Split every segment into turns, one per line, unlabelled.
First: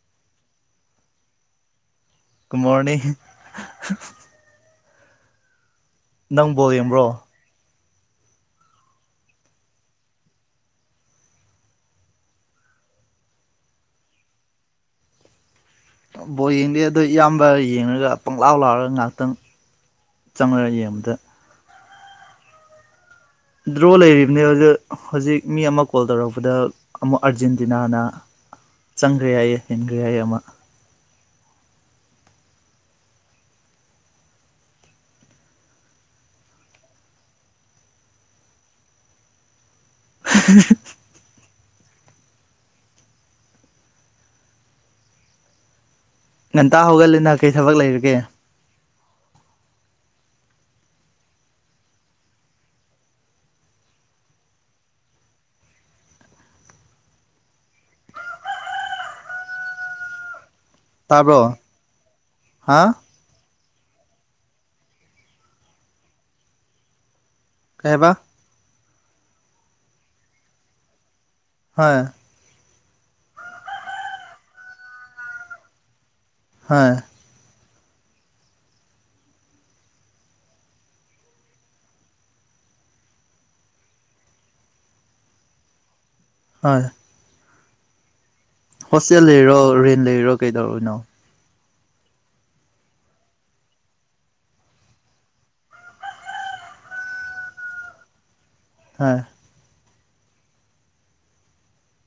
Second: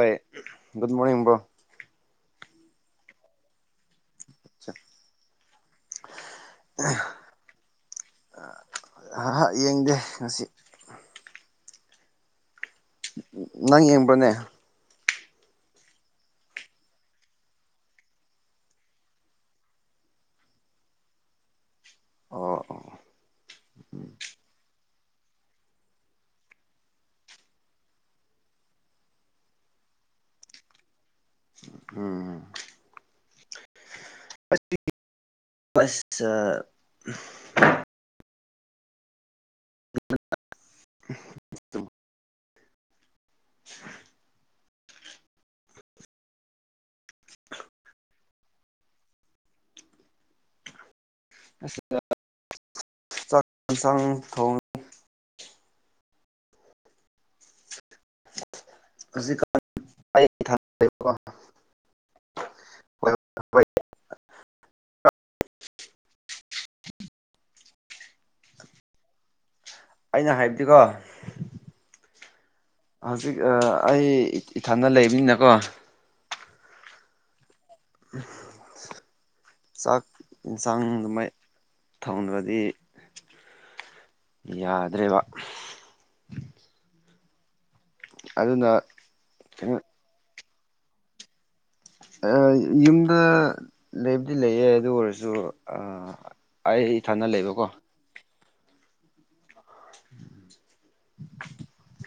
ꯍꯣꯏ good morning ꯏꯕꯣ
good morning
[unintelligible]
ꯅꯪꯕꯣ ꯌꯦꯡꯕ꯭ꯔꯣ
ꯥꯛ ꯌꯦꯡꯗꯦ ꯉꯁꯤ ꯅꯪ ꯌꯦꯡꯕ꯭ꯔꯅꯦ
ꯕꯣ ꯌꯦꯡꯗꯦ ꯑꯗꯣ ꯏꯌꯥꯝꯕ ꯌꯦꯡꯉꯒ ꯄꯪꯂꯪꯂꯥꯎ ꯂꯥꯎꯔꯒ ꯉꯥꯏꯍꯥꯛꯇꯪ ꯆꯪꯉꯛꯒ ꯌꯦꯡꯕꯗ
ꯑꯣ ꯑꯣ
ꯗ꯭ꯔꯣ ꯂꯩꯔꯤꯕꯅꯦ ꯍꯧꯖꯤ ꯍꯧꯖꯤꯛ ꯃꯤ ꯑꯃ ꯀꯣꯜ ꯇꯧꯔꯛꯄꯗ ꯑꯃꯨꯛ ꯑꯥꯔꯖꯦꯟꯇꯤꯅꯥꯅ ꯆꯪꯈ꯭ꯔꯦ ꯌꯥꯏ ꯍꯦꯟꯈ꯭ꯔꯦ ꯌꯥꯏ ꯑꯃ
ꯎꯝꯝ ꯑꯁ
[unintelligible]
[unintelligible] [unintelligible]
ꯉꯟꯇꯥ ꯍꯧꯒꯠꯂꯦꯅ ꯀꯔꯤ ꯊꯕꯛ ꯂꯩꯔꯒꯦ
ꯑꯁꯤꯗ ꯆꯁꯪ ꯊꯣꯡꯉꯤ ꯖꯤ ꯀ
ꯇꯥꯔꯕꯣ ꯍꯥ
[unintelligible]
ꯀꯩꯕ
ꯑꯩꯅ ꯍꯥꯏꯕꯗꯤꯀꯣ
ꯍꯥꯣꯏ
ꯍꯧꯖꯤꯛ ꯑꯩ ꯏꯊꯟꯗ ꯂꯩꯕꯅꯤꯅꯀꯣ
ꯍꯥꯣꯏ
[unintelligible] ꯆꯥꯛ ꯌꯦꯟꯁꯥꯡ ꯑꯗꯨꯃꯥꯏ ꯊꯣꯡꯅ꯭ꯔꯗꯤ ꯌꯥꯗ꯭ꯔꯦꯕ
ꯍꯣꯏ
ꯑꯗꯨꯅ
ꯍꯣꯁꯇꯦꯜ ꯂꯩꯔꯣ
ꯀꯩꯅꯣ
ꯔꯦꯟ ꯂꯩꯔꯣ ꯀꯩꯗꯧꯔꯣꯏꯅꯣ
ꯌꯨꯝꯗ ꯂꯩꯕꯗꯤ ꯂꯩꯌꯦ ꯑꯗꯨ ꯑꯣꯏꯔꯁꯨ ꯑꯩ ꯊꯥꯅ ꯂꯩꯕꯀꯣ
ꯍꯥ
[unintelligible]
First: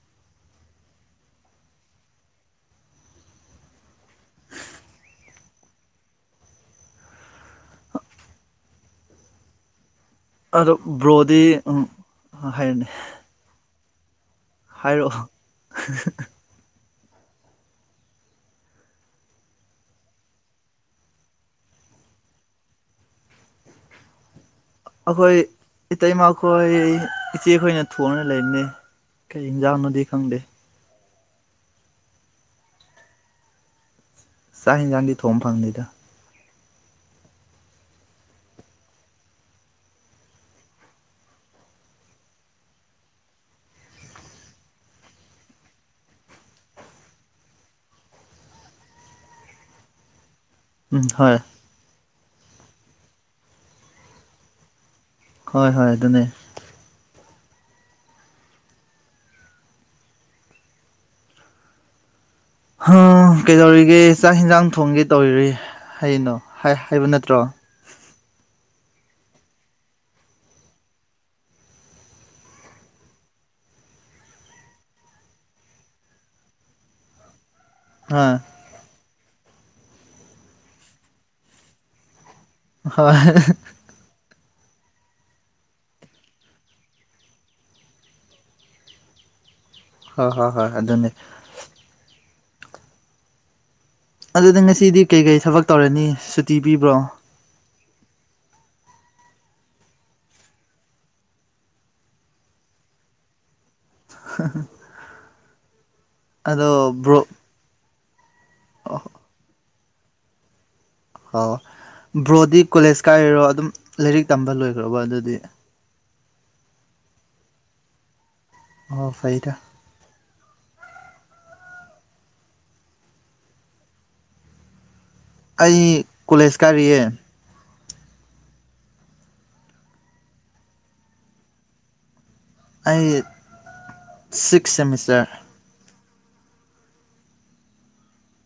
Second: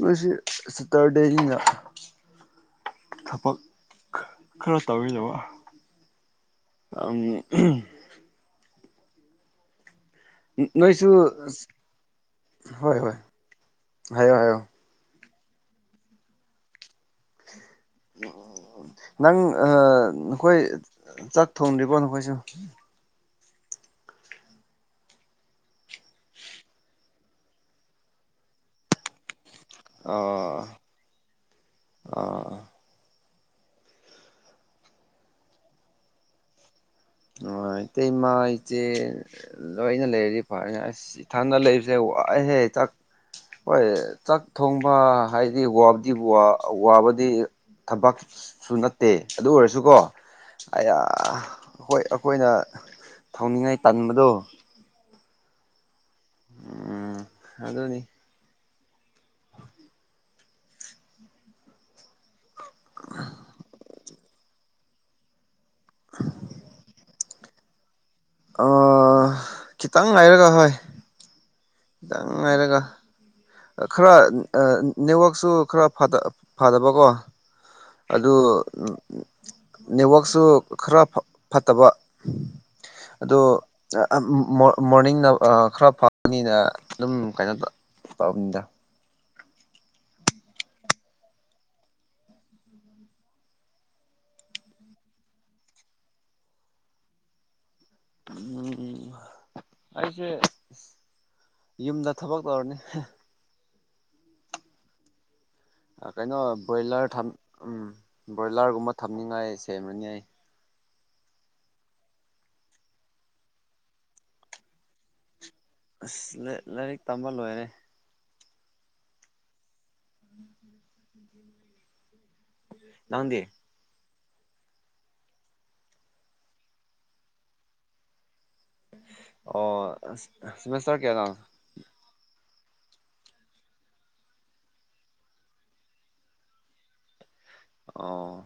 ꯃꯁꯤ ꯁꯤꯇꯥꯔ ꯗꯦꯒꯤ ꯊꯕꯛ ꯈꯔ ꯇꯧꯔꯤꯗꯕ [unintelligible]
ꯑꯗꯣ
ꯅꯣꯏꯁꯨ
ꯕ꯭ꯔꯣꯗꯤ ꯍꯥꯏꯔꯅꯤ
ꯍꯥꯏꯌ ꯍꯥꯏꯌ
[unintelligible]
ꯑꯣ ꯅꯪ ꯅꯈꯣꯏ ꯆꯥꯛ ꯊꯣꯡꯗ꯭ꯔꯤꯀꯣ ꯅꯈꯣꯏꯁꯨ
ꯑꯩꯈꯣꯏ ꯏꯇꯩ ꯃꯈꯣꯏ ꯏꯆꯦꯈꯣꯏꯅ ꯊꯣꯡꯅ ꯂꯩꯔꯤꯩ ꯍꯖꯥꯎꯅꯗꯤ ꯈꯪꯗꯦ
ꯑ
ꯆꯥꯛ ꯍꯟꯒꯥꯥꯡꯗꯤ ꯊꯣꯡ ꯐꯪꯗꯦꯗ
ꯑ ꯏꯇꯩꯇꯩ ꯏꯃꯥ ꯏꯆꯦ ꯂꯣꯏꯅ ꯂꯩꯔꯗꯤ ꯐꯔꯅꯤ ꯑꯁ ꯏꯊꯟꯗ ꯂꯩꯔꯤꯁꯦ ꯍꯦ ꯆꯥꯛ ꯍꯣꯏ ꯆꯥꯛ ꯊꯣꯡꯕ ꯍꯥꯏꯗꯤ ꯋꯥꯗꯤ ꯋꯥꯕꯗꯤ ꯊꯕꯛ ꯁꯨ ꯅꯠꯇꯦ ꯑꯗꯨ ꯑꯣꯏꯔꯁꯨꯀꯣ ꯑ
ꯎꯝ ꯍꯣꯏ
ꯍꯣꯏ ꯑꯩꯈꯣꯏꯅ ꯊꯧꯅꯤꯡꯉꯥꯏ ꯇꯟꯕꯗꯣ
ꯍꯣꯏ ꯍꯣꯏ ꯑꯗꯨꯅꯦ
ꯎ ꯑꯗꯅꯤ
ꯑ ꯀꯩꯗꯧꯔꯤꯒꯦ ꯆꯥꯛ ꯏꯟꯁꯥꯡ ꯊꯣꯡꯒꯦ ꯇꯧꯔꯤꯔꯤ ꯍꯌꯦꯩꯅꯣ ꯍꯥꯏꯕ ꯅꯠꯇ꯭ꯔꯣ
ꯈꯤꯇꯪ ꯍꯥꯏꯥꯏꯔꯒ ꯍꯣꯏ ꯉꯥꯏꯔꯒ ꯈꯔ ꯅꯦꯠꯋꯥꯛꯁꯨ ꯈꯔ ꯐꯗꯕꯀꯣ
ꯑꯥ
ꯑꯗꯨ ꯅꯦꯠꯋꯥꯛꯛꯁꯨ ꯈꯔ ꯐꯠꯇꯕ
ꯍꯣꯏ
ꯑꯗꯣ ꯃꯣꯔꯅꯤꯡꯅ ꯈꯔ ꯐꯪꯅꯤꯅ ꯑꯗꯨꯝ ꯀꯩꯅꯣ ꯇ ꯇꯧꯕꯅꯤꯗ
ꯍꯣꯏ ꯍꯣꯏ ꯍꯣꯏ ꯑꯗꯨꯅꯦ ꯑꯗꯨꯗꯤ ꯉꯁꯤꯗꯤ ꯀꯩꯀꯩ ꯊꯕꯛ ꯇꯧꯔꯅꯤ ꯁꯨꯇꯤ ꯄꯤꯕ꯭ꯔꯣ
ꯎꯝ ꯑꯩꯁꯦ ꯌꯨꯝꯗ ꯊꯕꯛ ꯇꯧꯔꯅꯤ
[unintelligible]
ꯀꯩꯅꯣ
ꯑꯗꯣ ꯕ꯭ꯔꯣ
ꯕꯣꯏꯂꯔ ꯎꯝ ꯕ꯭ꯔꯣꯏꯂꯔꯒꯨꯝꯕ ꯊꯝꯅꯤꯡꯉꯥꯏ ꯁꯦꯝꯔꯅꯤ ꯑꯩ
ꯑꯣ ꯕ꯭ꯔꯣꯗꯤ ꯀꯣꯂꯦꯖ ꯀꯥꯏꯔꯔꯣ ꯑꯗꯨꯝ ꯂꯥꯏꯔꯤꯛ ꯇꯝꯕ ꯂꯣꯏꯈ꯭ꯔꯕ ꯑꯗꯨꯗꯤ
ꯑꯁ ꯂꯥꯏꯔꯤꯛ ꯇꯝꯕ ꯂꯣꯏꯔꯦ
ꯑꯣ ꯁꯩꯗ
ꯎꯝ ꯂꯗꯤ
ꯑꯩ ꯀꯣꯂꯦꯖ ꯀꯥꯔꯤꯌꯦ
ꯑꯣ ꯁꯤꯃꯦꯁꯔ ꯀꯌꯥ ꯂ
ꯑꯩ ꯁꯤꯛꯁ ꯁꯦꯃꯤꯁꯇꯔ
ꯑꯣ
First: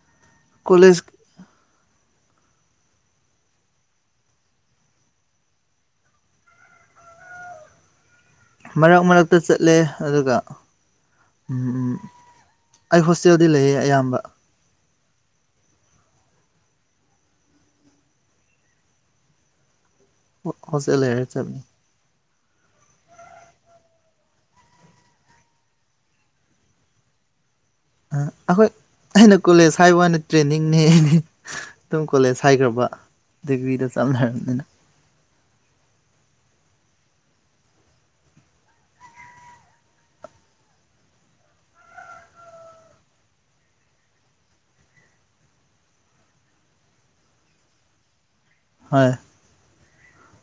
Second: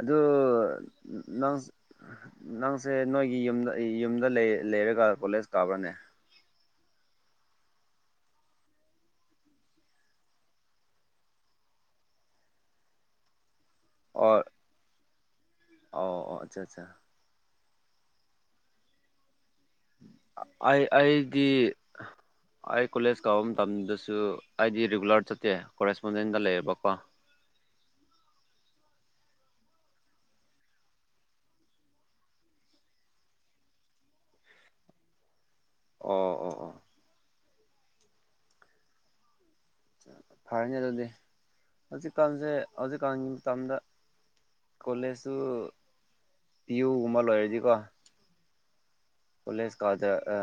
ꯑꯗꯨ
ꯀꯣꯂꯦꯖ
ꯅꯪ ꯅꯪꯁꯦ ꯅꯣꯏꯒꯤ ꯌꯨꯝꯗ ꯌꯨꯝꯗ ꯂꯩꯔꯒ ꯀꯣꯂꯦꯖ ꯀꯥꯕ꯭ꯔꯥꯅꯦ
ꯃꯔꯛ ꯃꯔꯛꯇ ꯆꯠꯂꯦ ꯑꯗꯨꯒ ꯎꯝ ꯎꯝ ꯑꯩ ꯍꯣꯁꯇꯦꯜꯗꯤ ꯂꯩꯌꯦ ꯑꯌꯥꯝꯕ
ꯑꯣ ꯑꯣ ꯑꯣ ꯑꯆꯥ ꯑꯆꯥ ꯑꯩ
ꯍꯣꯁꯇꯦꯜ ꯂꯩꯔ
ꯑꯩꯒꯤ
ꯆꯠꯅꯤ
ꯑꯩ ꯀꯣꯂꯦꯖ ꯀꯥꯕ ꯃꯇꯝꯗꯁꯨ ꯑꯩꯗꯤ ꯔꯤꯒꯨꯂꯔ ꯆꯠꯇꯦ ꯀꯣꯔꯦꯁꯄꯣꯟꯗꯦꯟꯗ ꯂꯩꯔꯕꯀꯣ [inaudible]
ꯑꯩꯈꯣꯏ ꯑꯩꯅ ꯀꯣꯂꯦꯖ ꯍꯥꯏꯕꯅ ꯇ꯭ꯔꯦꯟꯅꯤꯡꯅꯦ ꯑꯗꯨꯝ ꯀꯣꯂꯦꯖ ꯍꯥꯏꯈ꯭ꯔꯕ ꯗꯕꯤꯗ ꯆꯥꯟꯅꯔꯅꯤꯅ
ꯑꯣ ꯑꯣ ꯑꯣ ꯐꯔꯅꯤ ꯑꯗꯨꯗꯤ ꯍꯧꯖꯤꯛꯀꯥꯟꯁꯦ ꯍꯧꯖꯤꯛꯀꯥꯟꯒꯤ ꯃꯇꯝꯗ ꯀꯣꯂꯦꯖꯁꯨ ꯄꯤ ꯌꯨꯒꯨꯝꯕ ꯂꯣꯏꯔꯗꯤꯀꯣ
ꯍ [inaudible]
ꯄꯨꯂꯤꯁ ꯀꯥꯗ ꯑ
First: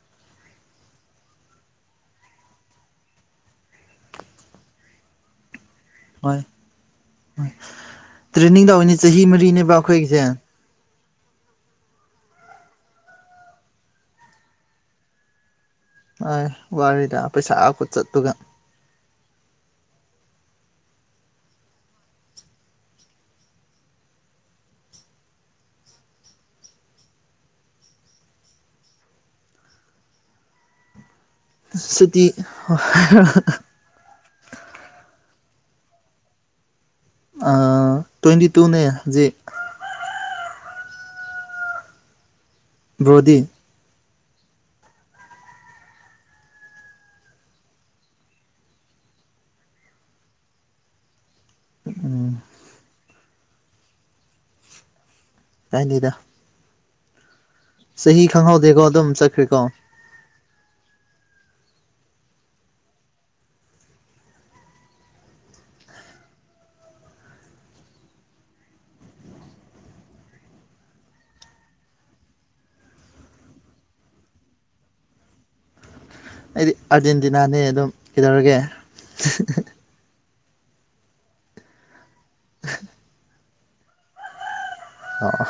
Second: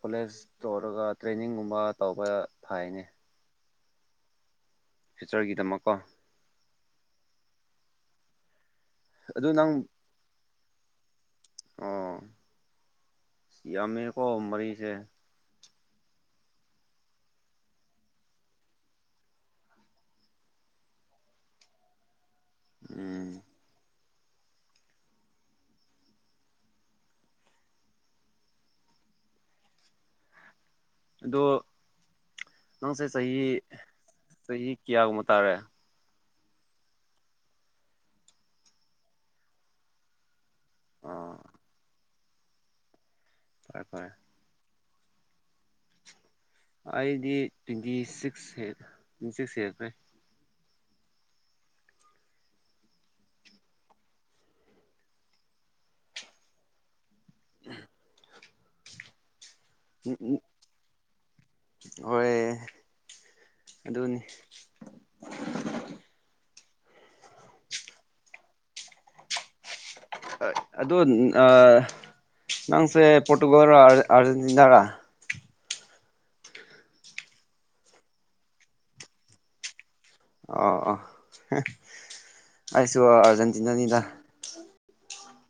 ꯀꯣꯂꯦꯖ ꯇꯧꯔꯒ ꯇ꯭ꯔꯦꯅꯤꯡꯒꯨꯝꯕ ꯇꯧꯕ ꯊꯥꯏꯅꯤ ꯐ꯭ꯌꯨꯆꯔꯒꯤꯗꯃꯛ
ꯍꯣꯏ ꯇ꯭ꯔꯦꯟꯅꯤꯡ ꯇꯧꯅꯦ ꯆꯍꯤ
ꯑꯗꯨ ꯅꯪ
ꯃꯔꯤꯅꯦꯕ ꯑꯩꯈꯣꯏꯒꯤꯁꯦ
ꯑꯣ ꯁꯤꯌꯥꯃꯤꯔ ꯀꯣ ꯃꯔꯤꯁꯦ
ꯍ ꯋꯥꯔꯤꯗ ꯑ ꯄꯦꯁꯥ ꯈꯨꯆꯠ ꯇꯒ
ꯎꯝ ꯑꯗꯣ
ꯁꯨꯇꯤ
ꯅꯪꯁꯦ ꯆꯍꯤ ꯆꯍꯤ ꯀꯌꯥꯒꯨꯝꯕ ꯇꯥꯔꯦ
ꯑ ꯇ꯭ꯋꯦꯟꯇꯤ ꯇꯨꯅꯦ ꯖꯤ
ꯑ
ꯕ꯭ꯔꯣꯗꯤ
ꯇꯔꯦ ꯐꯔꯦ ꯑꯩꯗꯤ ꯇ꯭ꯋꯦꯟꯇꯤ ꯁꯤꯛꯁ ꯍ ꯇ꯭ꯋꯦꯟꯇꯤ ꯁꯤꯛꯁ ꯍꯦꯛꯇ꯭ꯔꯦ
ꯑ ꯇꯥꯏꯅꯤꯗ ꯈꯪꯍꯧꯗꯦꯀꯣ ꯑꯗꯨꯝ ꯆꯠꯈ꯭ꯔꯦꯀꯣ
ꯎꯝ ꯑꯣꯏ ꯑꯗꯨꯅꯤ ꯑꯗꯣ ꯑ ꯅꯁꯦ ꯄꯇꯨꯒꯜ ꯑꯔꯖꯦꯟꯇꯤꯅꯥ ꯔ
ꯑꯩꯗꯤ ꯑꯥꯔꯖꯦꯟꯇꯤꯅꯥꯅꯦ ꯑꯗꯨꯝ ꯀꯩꯗꯧꯔꯒꯦ
ꯑ ꯑ ꯑꯁꯨ ꯑ ꯑꯔꯖꯦꯟꯦꯟꯇꯤꯅꯥꯅꯤꯗ
ꯑꯣ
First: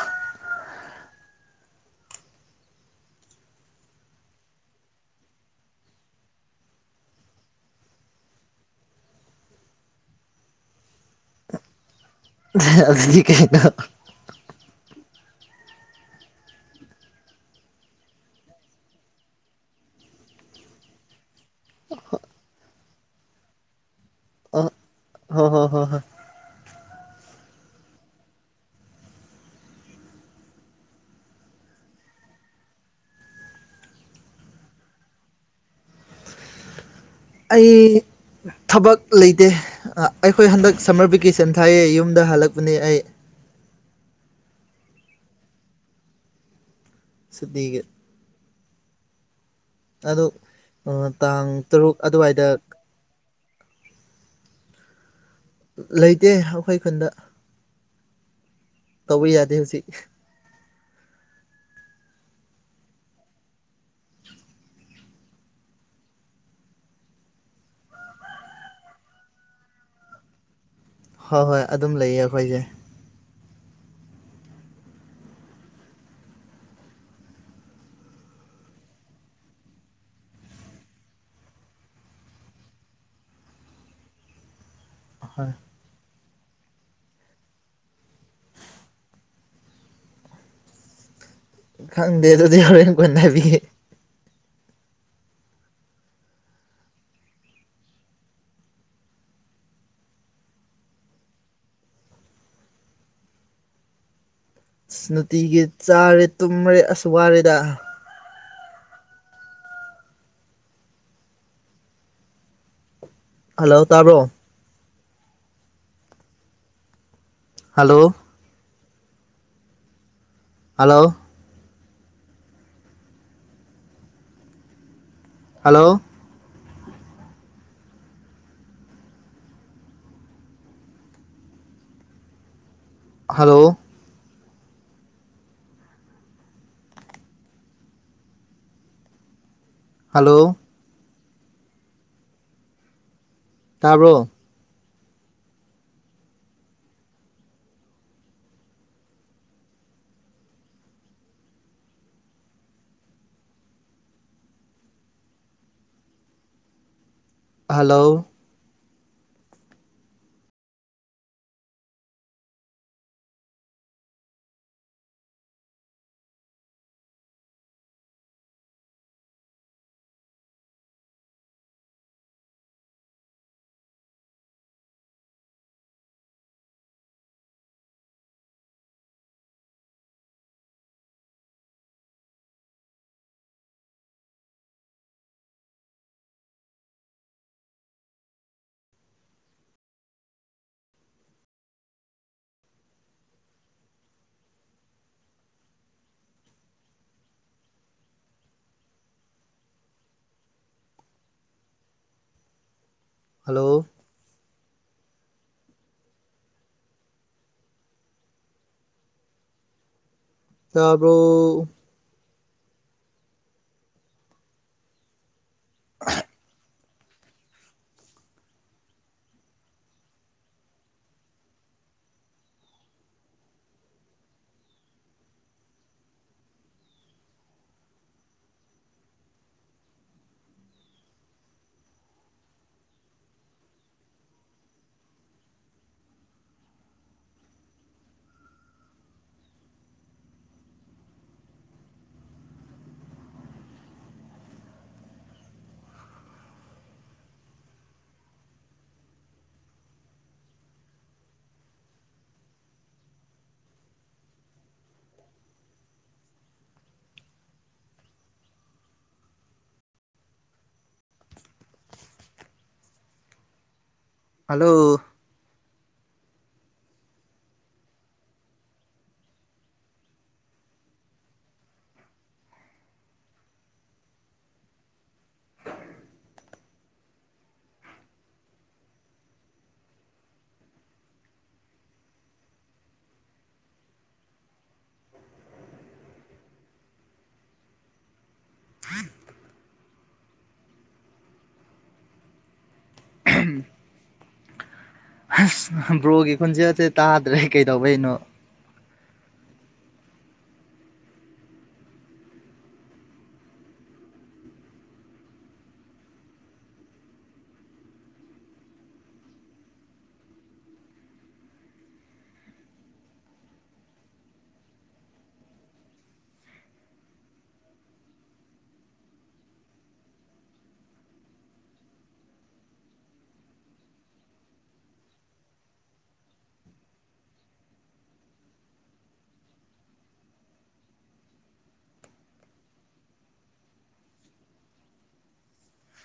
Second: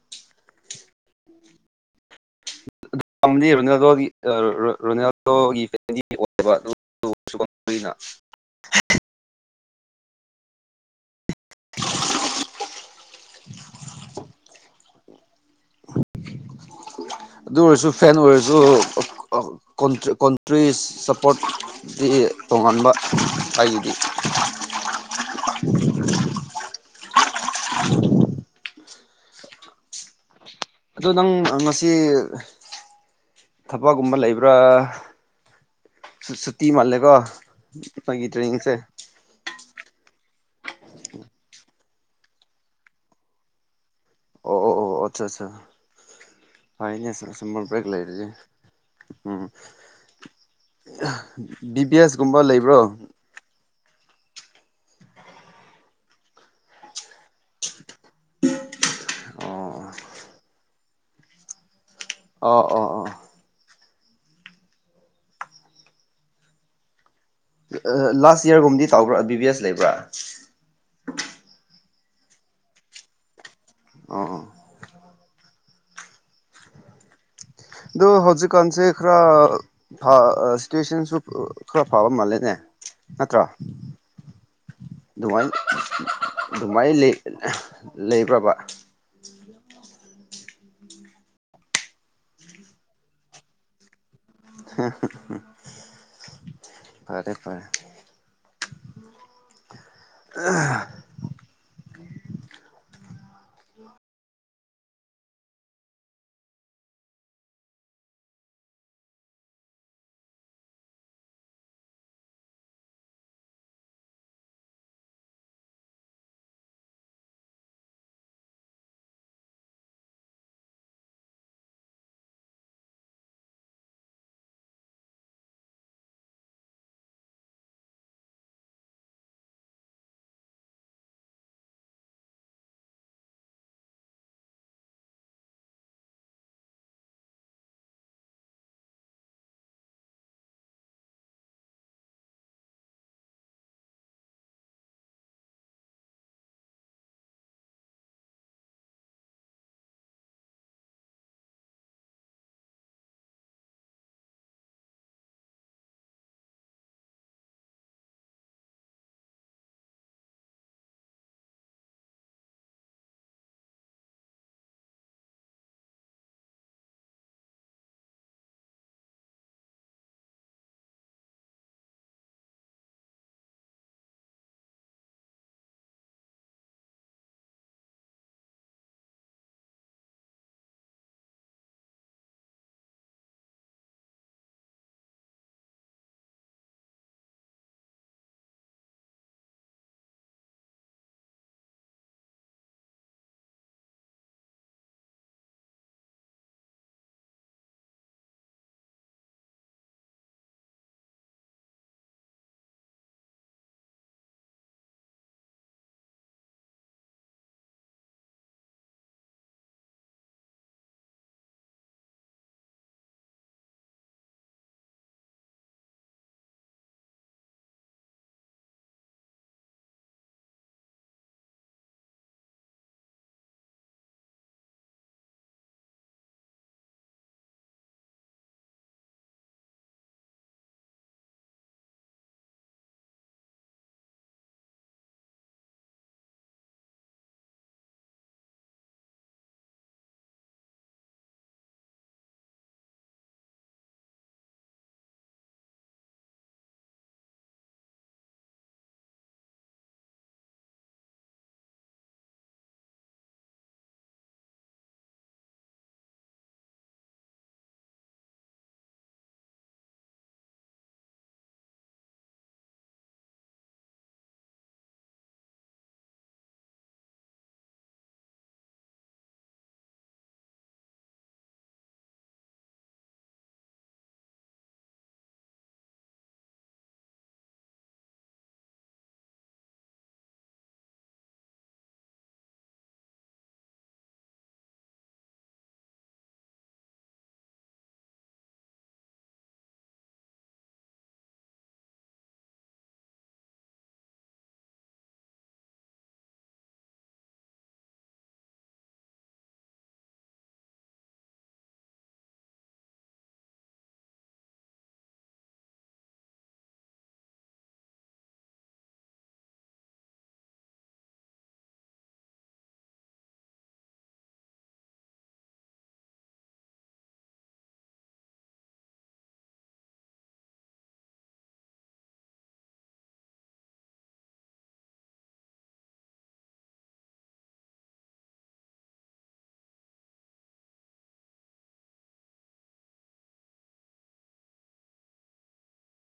ꯑꯗꯨ ꯄꯥꯝꯗꯤ ꯔꯣꯅꯥꯜꯗꯣꯒꯤ ꯔꯣꯅꯥꯜꯗꯣꯒꯤ ꯐꯦꯃꯤꯂꯤꯒꯤ ꯑꯣꯏꯌꯦꯕ ꯑꯗꯨ ꯁꯨꯅ [inaudible]
ꯗꯤ ꯀꯩꯅꯣ
ꯑꯗꯨ ꯑꯣꯏꯔꯁꯨ ꯐꯦꯟ ꯑꯣꯏꯔꯁꯨ ꯀꯣꯟꯇ꯭ꯔꯤ ꯏꯁꯄꯣꯔꯠꯁꯤ ꯇꯣꯉꯥꯟꯕ ꯑꯩꯒꯤꯗꯤ
ꯑꯣ ꯍ ꯍꯣ ꯍꯣ ꯍ [unintelligible]
[inaudible] ꯑꯗꯨ ꯅꯪ ꯉꯁꯤ ꯊꯕꯛꯒꯨꯝꯕ ꯂꯩꯕ꯭ꯔꯥ ꯁꯨꯇꯤ ꯃꯥꯜꯂꯦ
ꯑꯩ ꯊꯕꯛ ꯂꯩꯇꯦ ꯑꯩꯈꯣꯏ ꯍꯟꯗꯛ ꯁꯝꯃꯔ ꯚꯦꯀꯦꯁꯟ ꯊꯥꯏꯌꯦ ꯌꯨꯝꯗ ꯍꯜꯂꯛꯄꯅꯦ ꯑꯩ
ꯑꯣ ꯑꯣ ꯑꯣ ꯑꯆꯥ ꯑꯆꯥ
ꯁꯨꯇꯤꯒꯤ
ꯍꯥꯏꯅꯦꯝꯕ꯭ꯔꯦꯛ ꯂꯩꯔꯗꯤꯦ ꯎꯝ
ꯑꯗꯨ ꯇꯥꯡ
ꯕꯤꯕꯤ
ꯇꯔꯨꯛ ꯑꯗꯨꯋꯥꯏꯗ
ꯑꯦꯁꯒꯨꯝꯕ ꯂꯩꯕ꯭ꯔꯣ
ꯂꯩꯇꯦ ꯑꯩꯈꯣꯏ ꯈꯨꯟꯗ ꯇꯧꯕ ꯌꯥꯗꯦ ꯍꯧꯖꯤꯛ
ꯑꯣ ꯑꯣ ꯑꯣ ꯑꯣ ꯂꯥꯁ ꯌꯔꯒꯨꯝꯗꯤ ꯇꯕ꯭ꯔꯥ ꯕꯤꯕꯤ ꯑꯦꯁ ꯂꯩꯕ꯭ꯔꯥ
ꯍꯣꯏ ꯍꯣꯏ ꯑꯗꯨꯝ ꯂꯩꯌꯦ ꯑꯩꯈꯣꯏꯁꯦ
ꯑ ꯑꯗꯨꯗ ꯍꯧꯖꯤꯛꯀꯥꯟꯁꯦ ꯈꯔ ꯁꯇꯨꯦꯁꯟꯁꯨ ꯈꯔ ꯐꯕ ꯃꯥꯜꯂꯦꯅꯦ ꯅꯠꯇ꯭ꯔꯣ
ꯍꯣꯏ
ꯑꯗꯨꯃꯥꯏꯅ ꯑꯗꯨꯃꯥꯏꯅ ꯂꯩꯕ꯭ꯔꯕ
ꯈꯪꯗꯦ ꯑꯗꯨꯗꯤ ꯍꯔ ꯀꯣꯟ ꯊꯕꯤ
ꯐꯔꯦ ꯐꯔꯦ ꯑ
ꯅꯨꯡꯇꯤꯒꯤ ꯆꯥꯔꯦ ꯇꯨꯝꯔꯦ ꯑꯁ ꯋꯥꯔꯦꯗ ꯍꯜꯂꯣ ꯇꯥꯕ꯭ꯔꯣ hello hello hello hello hello ꯇꯔꯣ ꯍꯜꯂꯣ ꯍꯂꯣ ꯇꯔꯕꯣ [unintelligible] ꯍꯜꯂꯣ ꯑꯁ ꯕ꯭ꯔꯣꯒꯤ ꯈꯨꯣꯟꯖꯦꯜꯁ ꯇꯥꯗ꯭ꯔꯦ ꯀꯩꯗꯧꯕꯩꯅꯣ